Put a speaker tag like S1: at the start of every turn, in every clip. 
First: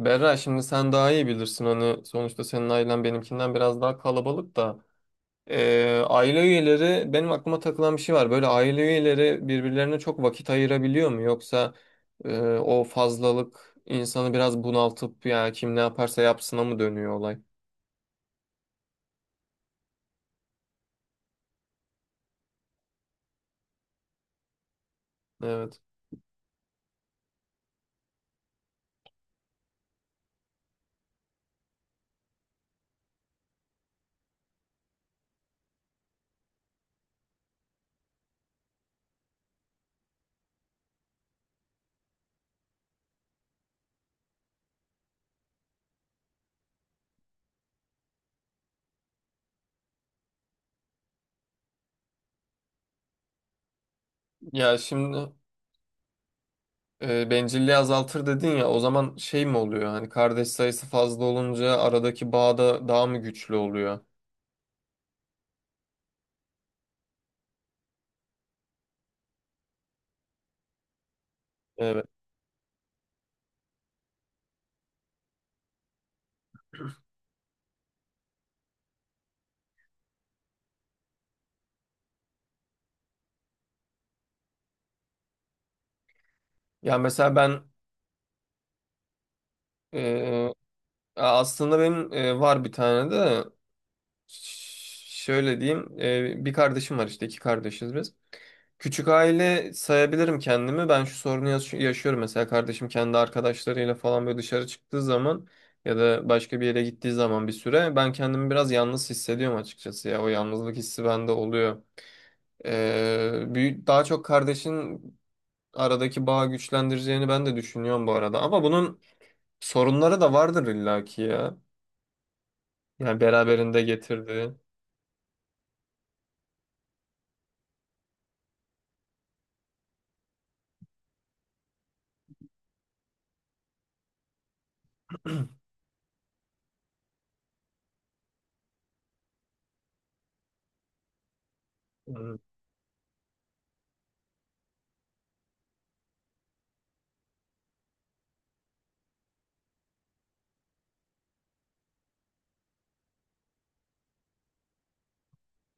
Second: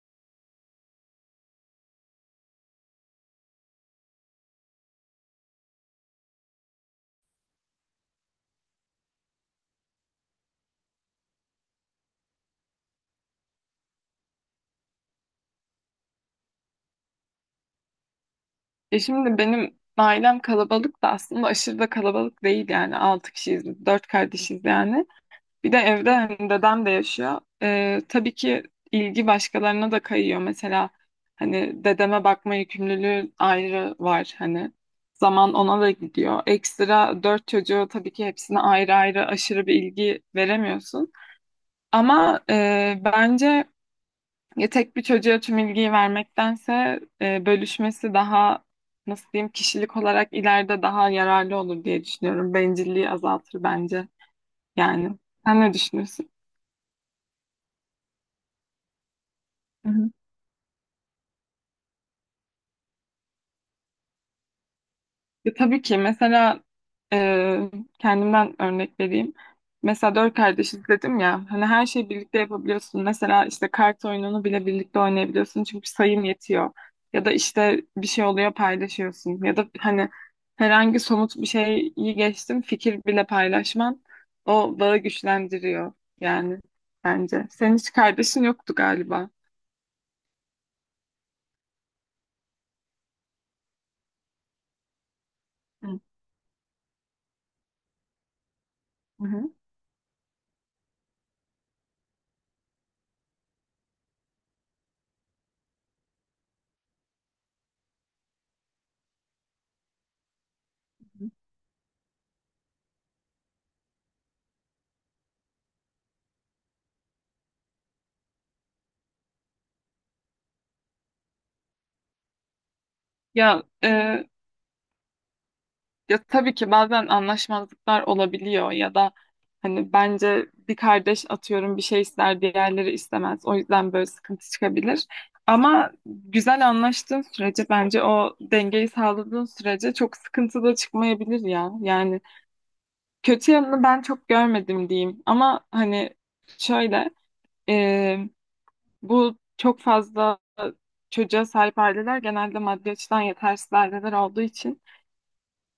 S1: Berra, şimdi sen daha iyi bilirsin, hani sonuçta senin ailen benimkinden biraz daha kalabalık da. Aile üyeleri, benim aklıma takılan bir şey var, böyle aile üyeleri birbirlerine çok vakit ayırabiliyor mu, yoksa o fazlalık insanı biraz bunaltıp ya kim ne yaparsa yapsına mı dönüyor olay?
S2: E şimdi benim ailem kalabalık da aslında aşırı da kalabalık değil yani. Altı kişiyiz, dört kardeşiz yani. Bir de
S1: Evet.
S2: evde hani dedem de yaşıyor. E, tabii ki ilgi başkalarına da kayıyor. Mesela hani dedeme bakma yükümlülüğü ayrı var hani. Zaman ona da gidiyor. Ekstra dört çocuğu tabii ki hepsine ayrı ayrı aşırı bir ilgi veremiyorsun. Ama bence ya tek bir çocuğa tüm ilgiyi vermektense bölüşmesi daha nasıl diyeyim kişilik olarak ileride daha yararlı olur diye düşünüyorum. Bencilliği azaltır bence
S1: Ya
S2: yani.
S1: şimdi
S2: Sen ne düşünüyorsun?
S1: bencilliği azaltır dedin ya, o zaman şey mi oluyor, hani kardeş sayısı fazla olunca aradaki bağ da daha mı güçlü oluyor?
S2: Ya tabii ki mesela e, kendimden örnek vereyim. Mesela dört kardeşiz dedim ya hani her
S1: Evet.
S2: şeyi birlikte yapabiliyorsun. Mesela işte kart oyununu bile birlikte oynayabiliyorsun çünkü sayım yetiyor. Ya da işte bir şey oluyor paylaşıyorsun. Ya da hani herhangi somut bir şeyi geçtim fikir bile paylaşman o bağı güçlendiriyor yani
S1: Ya mesela
S2: bence.
S1: ben
S2: Senin hiç kardeşin yoktu galiba.
S1: ee, aslında benim var bir tane de şöyle diyeyim,
S2: Hı
S1: bir kardeşim var işte, iki kardeşiz biz. Küçük
S2: hı.
S1: aile sayabilirim kendimi. Ben şu sorunu yaşıyorum mesela, kardeşim kendi arkadaşlarıyla falan böyle dışarı çıktığı zaman ya da başka bir yere gittiği zaman bir süre ben kendimi biraz yalnız hissediyorum açıkçası, ya o yalnızlık hissi bende oluyor. Büyük, daha çok kardeşin aradaki bağı güçlendireceğini ben de düşünüyorum bu arada, ama bunun sorunları da vardır illaki ya. Yani
S2: Ya
S1: beraberinde
S2: e,
S1: getirdi.
S2: Ya tabii ki bazen anlaşmazlıklar olabiliyor ya da hani bence bir kardeş atıyorum bir şey ister diğerleri istemez. O yüzden böyle sıkıntı çıkabilir. Ama güzel anlaştığın sürece bence o dengeyi sağladığın sürece çok sıkıntı da çıkmayabilir ya. Yani
S1: Hmm.
S2: kötü yanını ben çok görmedim diyeyim. Ama hani şöyle e, bu çok fazla çocuğa sahip aileler genelde maddi açıdan yetersiz aileler olduğu için.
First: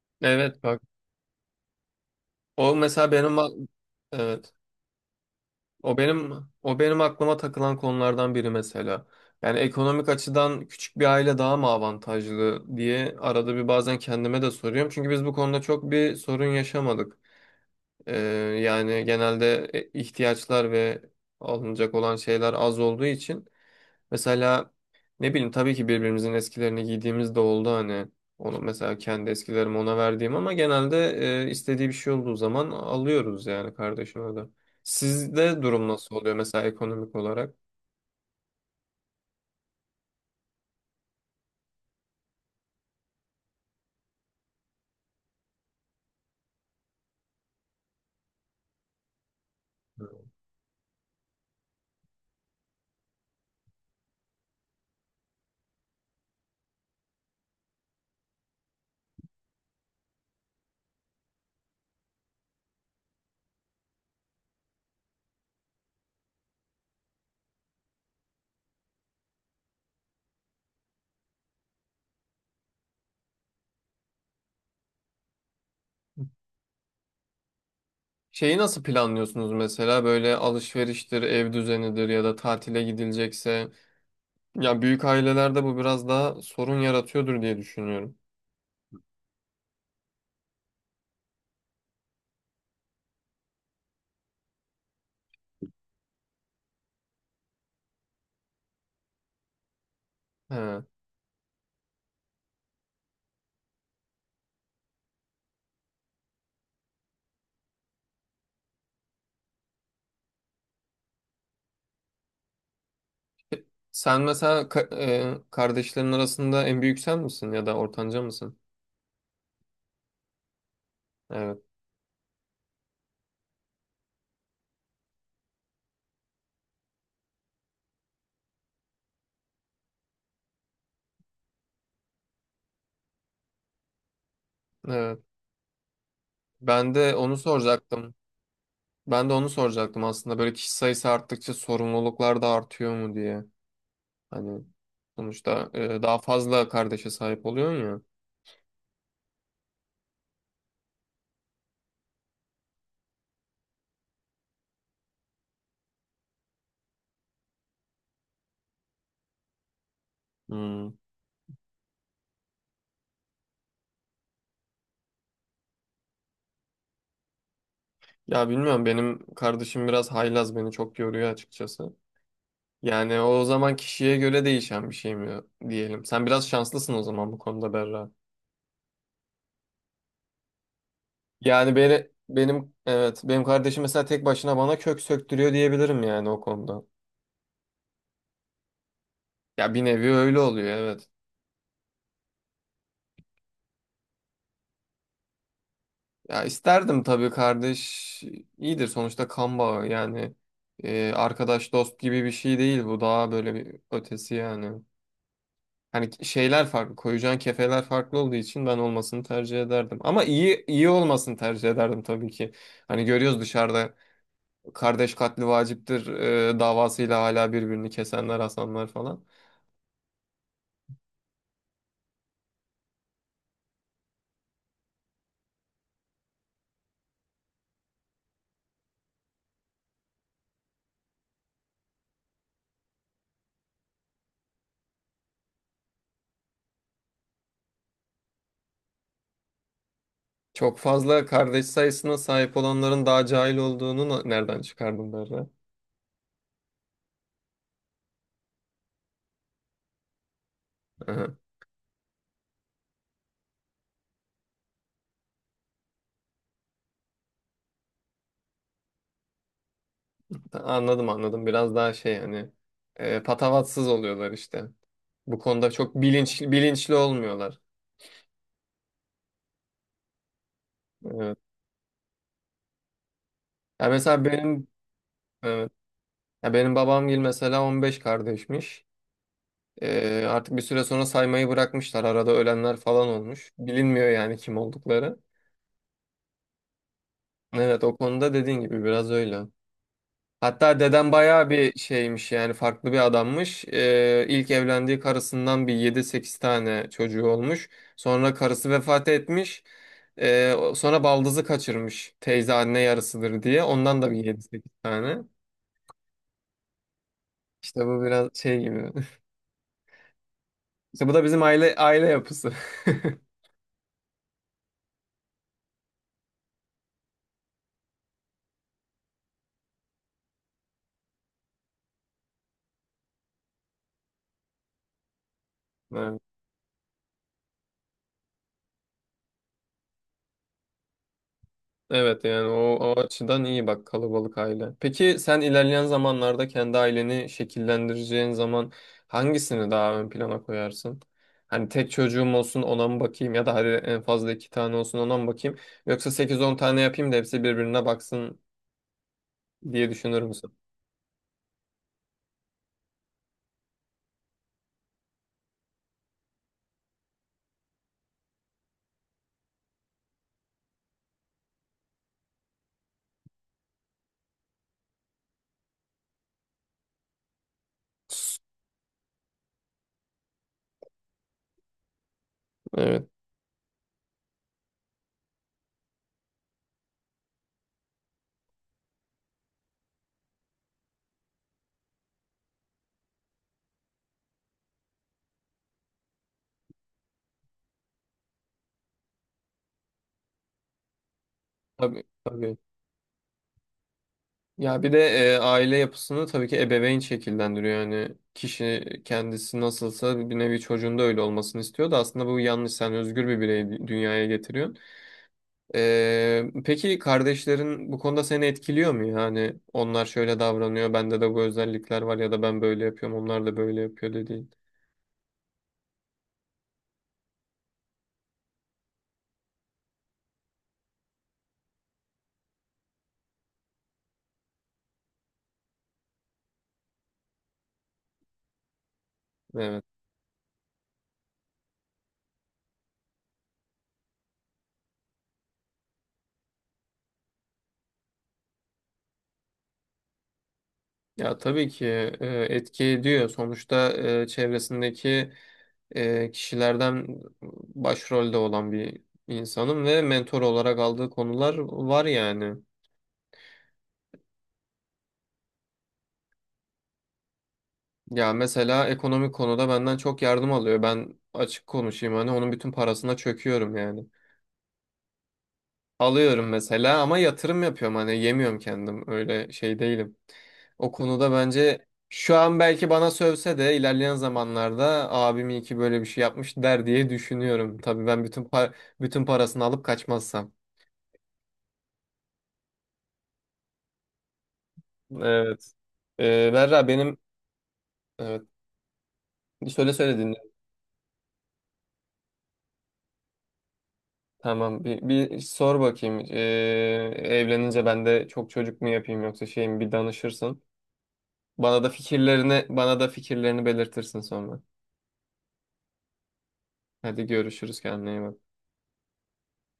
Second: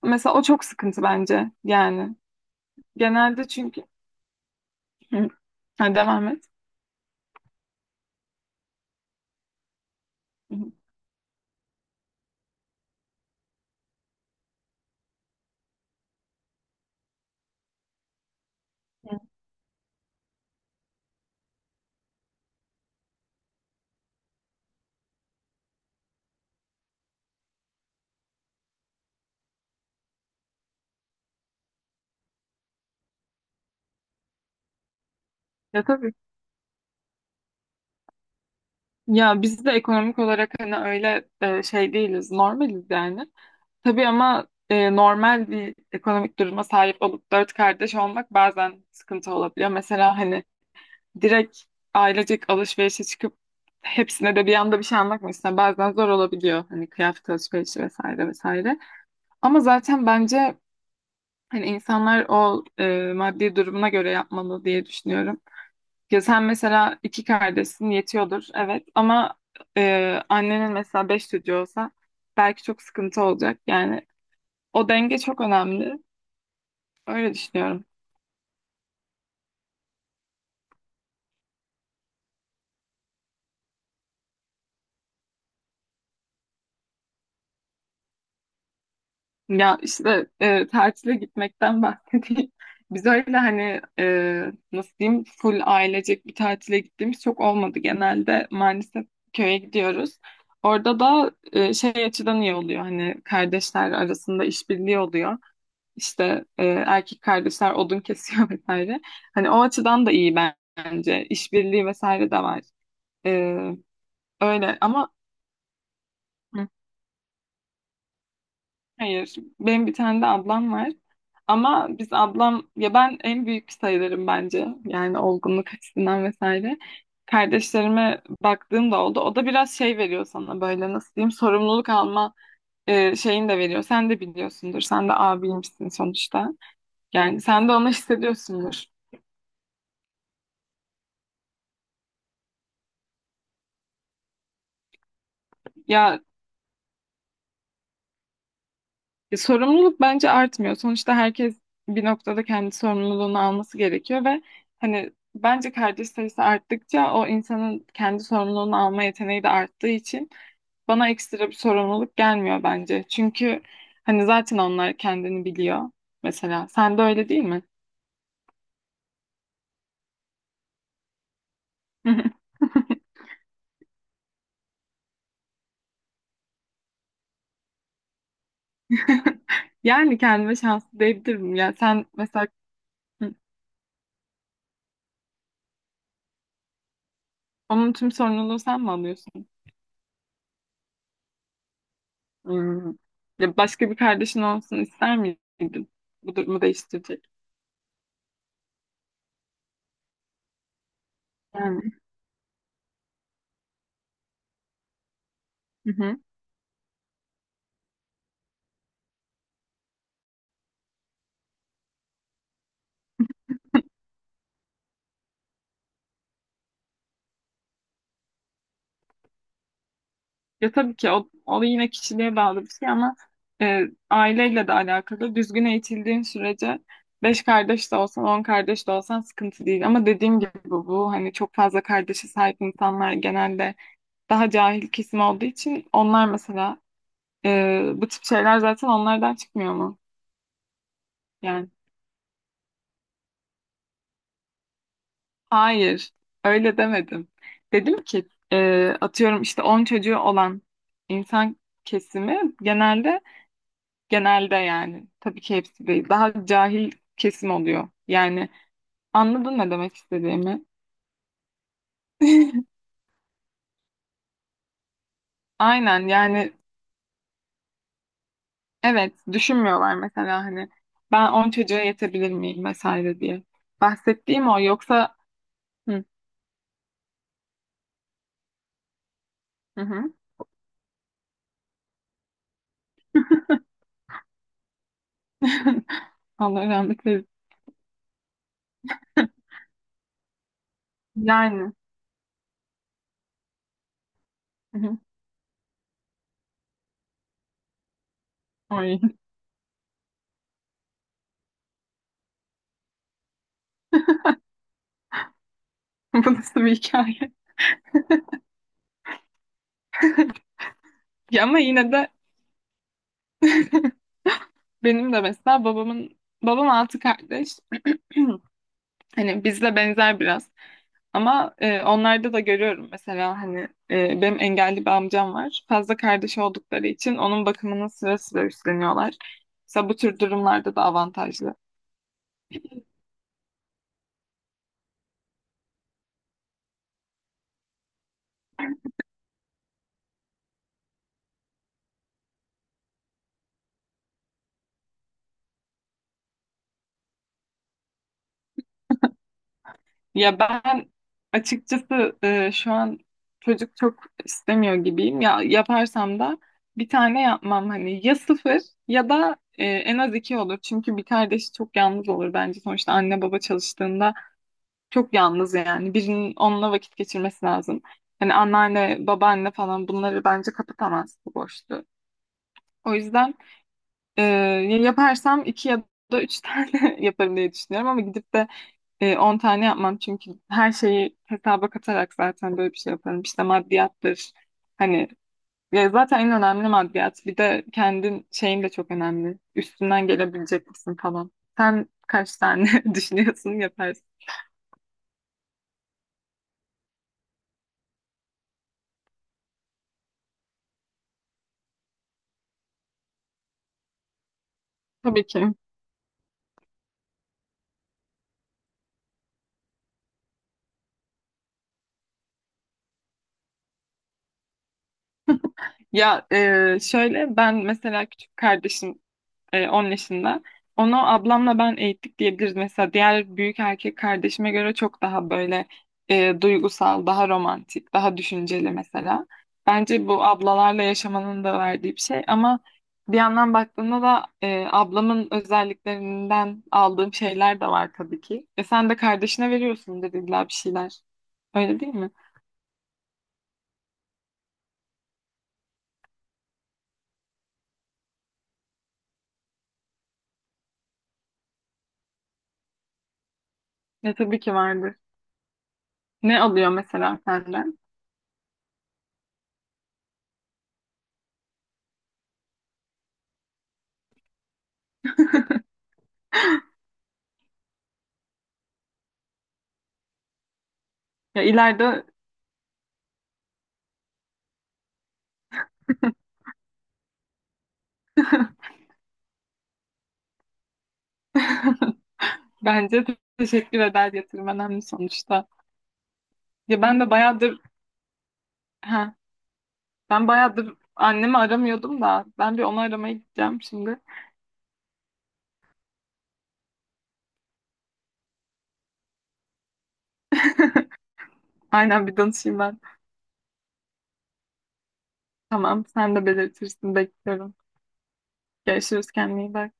S2: Mesela o
S1: Evet
S2: çok
S1: bak,
S2: sıkıntı bence yani.
S1: o mesela
S2: Genelde çünkü.
S1: evet
S2: Hı. Ha,
S1: o
S2: devam
S1: benim,
S2: et.
S1: o benim aklıma takılan konulardan biri mesela. Yani ekonomik
S2: Hı
S1: açıdan
S2: hı.
S1: küçük bir aile daha mı avantajlı diye arada bir bazen kendime de soruyorum. Çünkü biz bu konuda çok bir sorun yaşamadık. Ee, Yani genelde ihtiyaçlar ve alınacak olan şeyler az olduğu için mesela, ne bileyim, tabii ki birbirimizin eskilerini giydiğimiz de oldu hani. Onu mesela, kendi eskilerimi ona verdiğim, ama genelde istediği bir şey olduğu zaman alıyoruz yani kardeşime de. Sizde
S2: Ya
S1: durum
S2: tabii.
S1: nasıl oluyor mesela ekonomik olarak?
S2: Ya biz de ekonomik olarak hani öyle şey değiliz, normaliz yani. Tabii ama normal bir ekonomik duruma sahip olup dört kardeş olmak bazen sıkıntı olabiliyor. Mesela hani direkt ailecek alışverişe çıkıp hepsine de bir anda bir şey almak mesela. Bazen zor olabiliyor hani kıyafet alışverişi vesaire vesaire. Ama zaten bence hani insanlar o maddi durumuna göre yapmalı diye düşünüyorum. Ya sen mesela iki kardeşsin yetiyordur evet ama annenin mesela beş çocuğu olsa belki çok sıkıntı olacak. Yani o denge çok önemli. Öyle düşünüyorum.
S1: Şeyi nasıl planlıyorsunuz mesela, böyle alışveriştir, ev düzenidir ya da tatile gidilecekse? Ya büyük ailelerde bu biraz daha sorun yaratıyordur diye düşünüyorum.
S2: Ya işte tatile gitmekten bahsedeyim. Biz öyle hani nasıl diyeyim full ailecek bir tatile gittiğimiz çok olmadı. Genelde maalesef köye gidiyoruz.
S1: He.
S2: Orada da şey açıdan iyi oluyor hani kardeşler arasında işbirliği oluyor. İşte erkek kardeşler odun kesiyor vesaire. Hani o açıdan da iyi bence. İşbirliği vesaire de var. E,
S1: Sen mesela
S2: öyle ama.
S1: kardeşlerin arasında
S2: Hı.
S1: en büyük sen misin ya da ortanca mısın?
S2: Hayır. Benim bir tane de ablam var.
S1: Evet.
S2: Ama biz ablam ya ben en büyük sayılırım bence. Yani olgunluk açısından vesaire. Kardeşlerime baktığım da oldu. O da biraz şey veriyor sana böyle nasıl diyeyim sorumluluk alma şeyini de veriyor. Sen de biliyorsundur. Sen de
S1: Evet.
S2: abiymişsin sonuçta.
S1: Ben de onu
S2: Yani sen de onu
S1: soracaktım.
S2: hissediyorsundur.
S1: Ben de onu soracaktım aslında. Böyle kişi sayısı arttıkça sorumluluklar da artıyor mu diye. Hani sonuçta daha
S2: Ya
S1: fazla kardeşe sahip oluyorsun ya.
S2: Sorumluluk bence artmıyor. Sonuçta herkes bir noktada kendi sorumluluğunu alması gerekiyor ve hani bence kardeş sayısı arttıkça o insanın kendi sorumluluğunu alma yeteneği de arttığı için
S1: Hmm.
S2: bana ekstra bir sorumluluk gelmiyor bence. Çünkü hani zaten onlar kendini biliyor. Mesela sen de öyle değil mi?
S1: Ya bilmiyorum, benim kardeşim biraz haylaz, beni çok yoruyor açıkçası. Yani o zaman kişiye göre değişen bir şey mi diyelim. Sen biraz şanslısın o zaman bu konuda Berra.
S2: Yani kendime şanslı diyebilirim. Ya
S1: Yani
S2: sen mesela
S1: benim, evet
S2: hı,
S1: benim kardeşim mesela tek başına bana kök söktürüyor diyebilirim yani o konuda.
S2: onun tüm sorumluluğu sen mi alıyorsun?
S1: Ya bir nevi öyle oluyor, evet.
S2: Hmm. Ya başka bir kardeşin olsun ister miydin? Bu
S1: Ya
S2: durumu
S1: isterdim
S2: değiştirecek.
S1: tabii kardeş. İyidir sonuçta kan bağı yani. Arkadaş
S2: Yani.
S1: dost gibi bir şey değil bu. Daha böyle bir ötesi yani.
S2: Hı hı.
S1: Hani şeyler farklı, koyacağın kefeler farklı olduğu için ben olmasını tercih ederdim. Ama iyi iyi olmasını tercih ederdim tabii ki. Hani görüyoruz dışarıda, kardeş katli vaciptir davasıyla hala birbirini kesenler, asanlar falan.
S2: Ya tabii ki o yine kişiliğe bağlı bir şey ama e, aileyle de alakalı. Düzgün eğitildiğin sürece beş kardeş de olsan, 10 kardeş de olsan sıkıntı değil. Ama dediğim gibi bu hani çok fazla kardeşe sahip insanlar genelde daha cahil kesim olduğu için onlar mesela bu tip şeyler zaten onlardan çıkmıyor mu?
S1: Çok fazla kardeş
S2: Yani.
S1: sayısına sahip olanların daha cahil olduğunu nereden çıkardım derler.
S2: Hayır, öyle demedim. Dedim ki atıyorum işte 10 çocuğu olan insan kesimi genelde yani tabii ki hepsi değil daha cahil kesim oluyor. Yani anladın ne demek istediğimi?
S1: Anladım anladım. Biraz daha şey, hani patavatsız oluyorlar işte. Bu konuda çok
S2: Aynen yani
S1: bilinçli olmuyorlar.
S2: evet düşünmüyorlar mesela hani ben
S1: Evet.
S2: 10 çocuğa yetebilir miyim vesaire diye.
S1: Ya mesela
S2: Bahsettiğim o
S1: benim
S2: yoksa.
S1: evet.
S2: Hı
S1: Ya benim babam gibi mesela 15 kardeşmiş.
S2: hı. Hı.
S1: E, artık bir süre sonra saymayı bırakmışlar. Arada ölenler falan olmuş. Bilinmiyor yani kim oldukları.
S2: Allah rahmet eylesin.
S1: Evet, o konuda dediğin gibi biraz öyle. Hatta dedem bayağı
S2: Yani.
S1: bir şeymiş, yani farklı bir adammış. İlk
S2: Hı hı.
S1: evlendiği karısından bir yedi sekiz tane çocuğu olmuş. Sonra karısı
S2: Ay,
S1: vefat etmiş. Sonra baldızı kaçırmış. Teyze anne yarısıdır diye. Ondan da bir yedi sekiz tane.
S2: bu nasıl bir hikaye?
S1: İşte bu biraz şey gibi. İşte bu da bizim
S2: Ya ama yine
S1: aile
S2: de
S1: yapısı.
S2: benim de mesela babamın babam altı kardeş. Hani bizle benzer biraz. Ama onlarda da görüyorum mesela hani benim engelli bir amcam var. Fazla
S1: Evet.
S2: kardeş oldukları için onun bakımının sıra sıra üstleniyorlar. Mesela bu tür durumlarda da avantajlı.
S1: Evet yani o açıdan iyi bak kalabalık aile. Peki sen ilerleyen zamanlarda kendi aileni şekillendireceğin zaman hangisini daha ön plana koyarsın? Hani tek çocuğum olsun ona mı bakayım, ya da hadi en fazla iki tane olsun ona mı bakayım? Yoksa sekiz on tane yapayım da hepsi birbirine baksın diye düşünür
S2: Ya
S1: müsün?
S2: ben açıkçası şu an çocuk çok istemiyor gibiyim. Ya yaparsam da bir tane yapmam hani ya sıfır ya da en az iki olur. Çünkü bir kardeşi çok yalnız olur bence. Sonuçta anne baba çalıştığında çok yalnız yani. Birinin onunla vakit geçirmesi lazım. Hani anneanne, babaanne falan bunları bence kapatamaz bu boşluğu. O
S1: Evet.
S2: yüzden ya yaparsam iki ya da üç tane yaparım diye düşünüyorum ama gidip de 10 tane yapmam çünkü her şeyi hesaba katarak zaten böyle bir şey yaparım. İşte maddiyattır. Hani ya zaten en önemli maddiyat. Bir de kendin şeyin de çok önemli. Üstünden gelebilecek misin falan. Sen
S1: Tabii
S2: kaç
S1: tabii.
S2: tane düşünüyorsun yaparsın.
S1: Ya bir de aile yapısını tabii ki ebeveyn şekillendiriyor. Yani kişi kendisi nasılsa bir nevi çocuğunda öyle olmasını istiyor da, aslında bu yanlış. Sen özgür bir bireyi dünyaya getiriyorsun.
S2: Tabii ki.
S1: Peki kardeşlerin bu konuda seni etkiliyor mu? Yani onlar şöyle davranıyor, bende de bu özellikler var, ya da ben böyle yapıyorum, onlar da böyle yapıyor dediğin.
S2: Ya şöyle ben mesela küçük kardeşim 10 yaşında. Onu ablamla ben eğittik diyebiliriz. Mesela diğer büyük erkek kardeşime göre çok daha böyle duygusal, daha romantik, daha düşünceli mesela.
S1: Evet.
S2: Bence bu ablalarla yaşamanın da verdiği bir şey ama bir yandan baktığında da ablamın özelliklerinden aldığım şeyler de var tabii ki. E sen de kardeşine veriyorsun dediler bir şeyler.
S1: Ya tabii
S2: Öyle
S1: ki
S2: değil mi?
S1: etki ediyor. Sonuçta çevresindeki kişilerden başrolde olan bir insanım ve mentor olarak aldığı konular var yani.
S2: Ya tabii ki vardır. Ne alıyor mesela senden?
S1: Ya mesela ekonomik konuda benden çok yardım alıyor. Ben açık konuşayım, hani onun bütün parasına çöküyorum yani. Alıyorum mesela ama yatırım yapıyorum, hani yemiyorum kendim, öyle şey değilim. O konuda
S2: Ya
S1: bence
S2: ileride.
S1: şu an belki bana sövse de ilerleyen zamanlarda abim iyi ki böyle bir şey yapmış der diye düşünüyorum. Tabii ben bütün parasını alıp kaçmazsam.
S2: Bence de teşekkür eder yatırım önemli sonuçta.
S1: Evet.
S2: Ya
S1: Berra,
S2: ben de
S1: benim
S2: bayağıdır
S1: evet,
S2: ha
S1: söyle söyle,
S2: ben
S1: dinle.
S2: bayağıdır annemi aramıyordum da ben bir onu aramaya gideceğim şimdi.
S1: Tamam bir sor bakayım. Evlenince ben de çok çocuk mu yapayım yoksa şey mi, bir danışırsın.
S2: Aynen bir danışayım ben.
S1: Bana da fikirlerini belirtirsin sonra.
S2: Tamam sen de belirtirsin
S1: Hadi
S2: bekliyorum.
S1: görüşürüz, kendine iyi bak.
S2: Görüşürüz kendine iyi bak.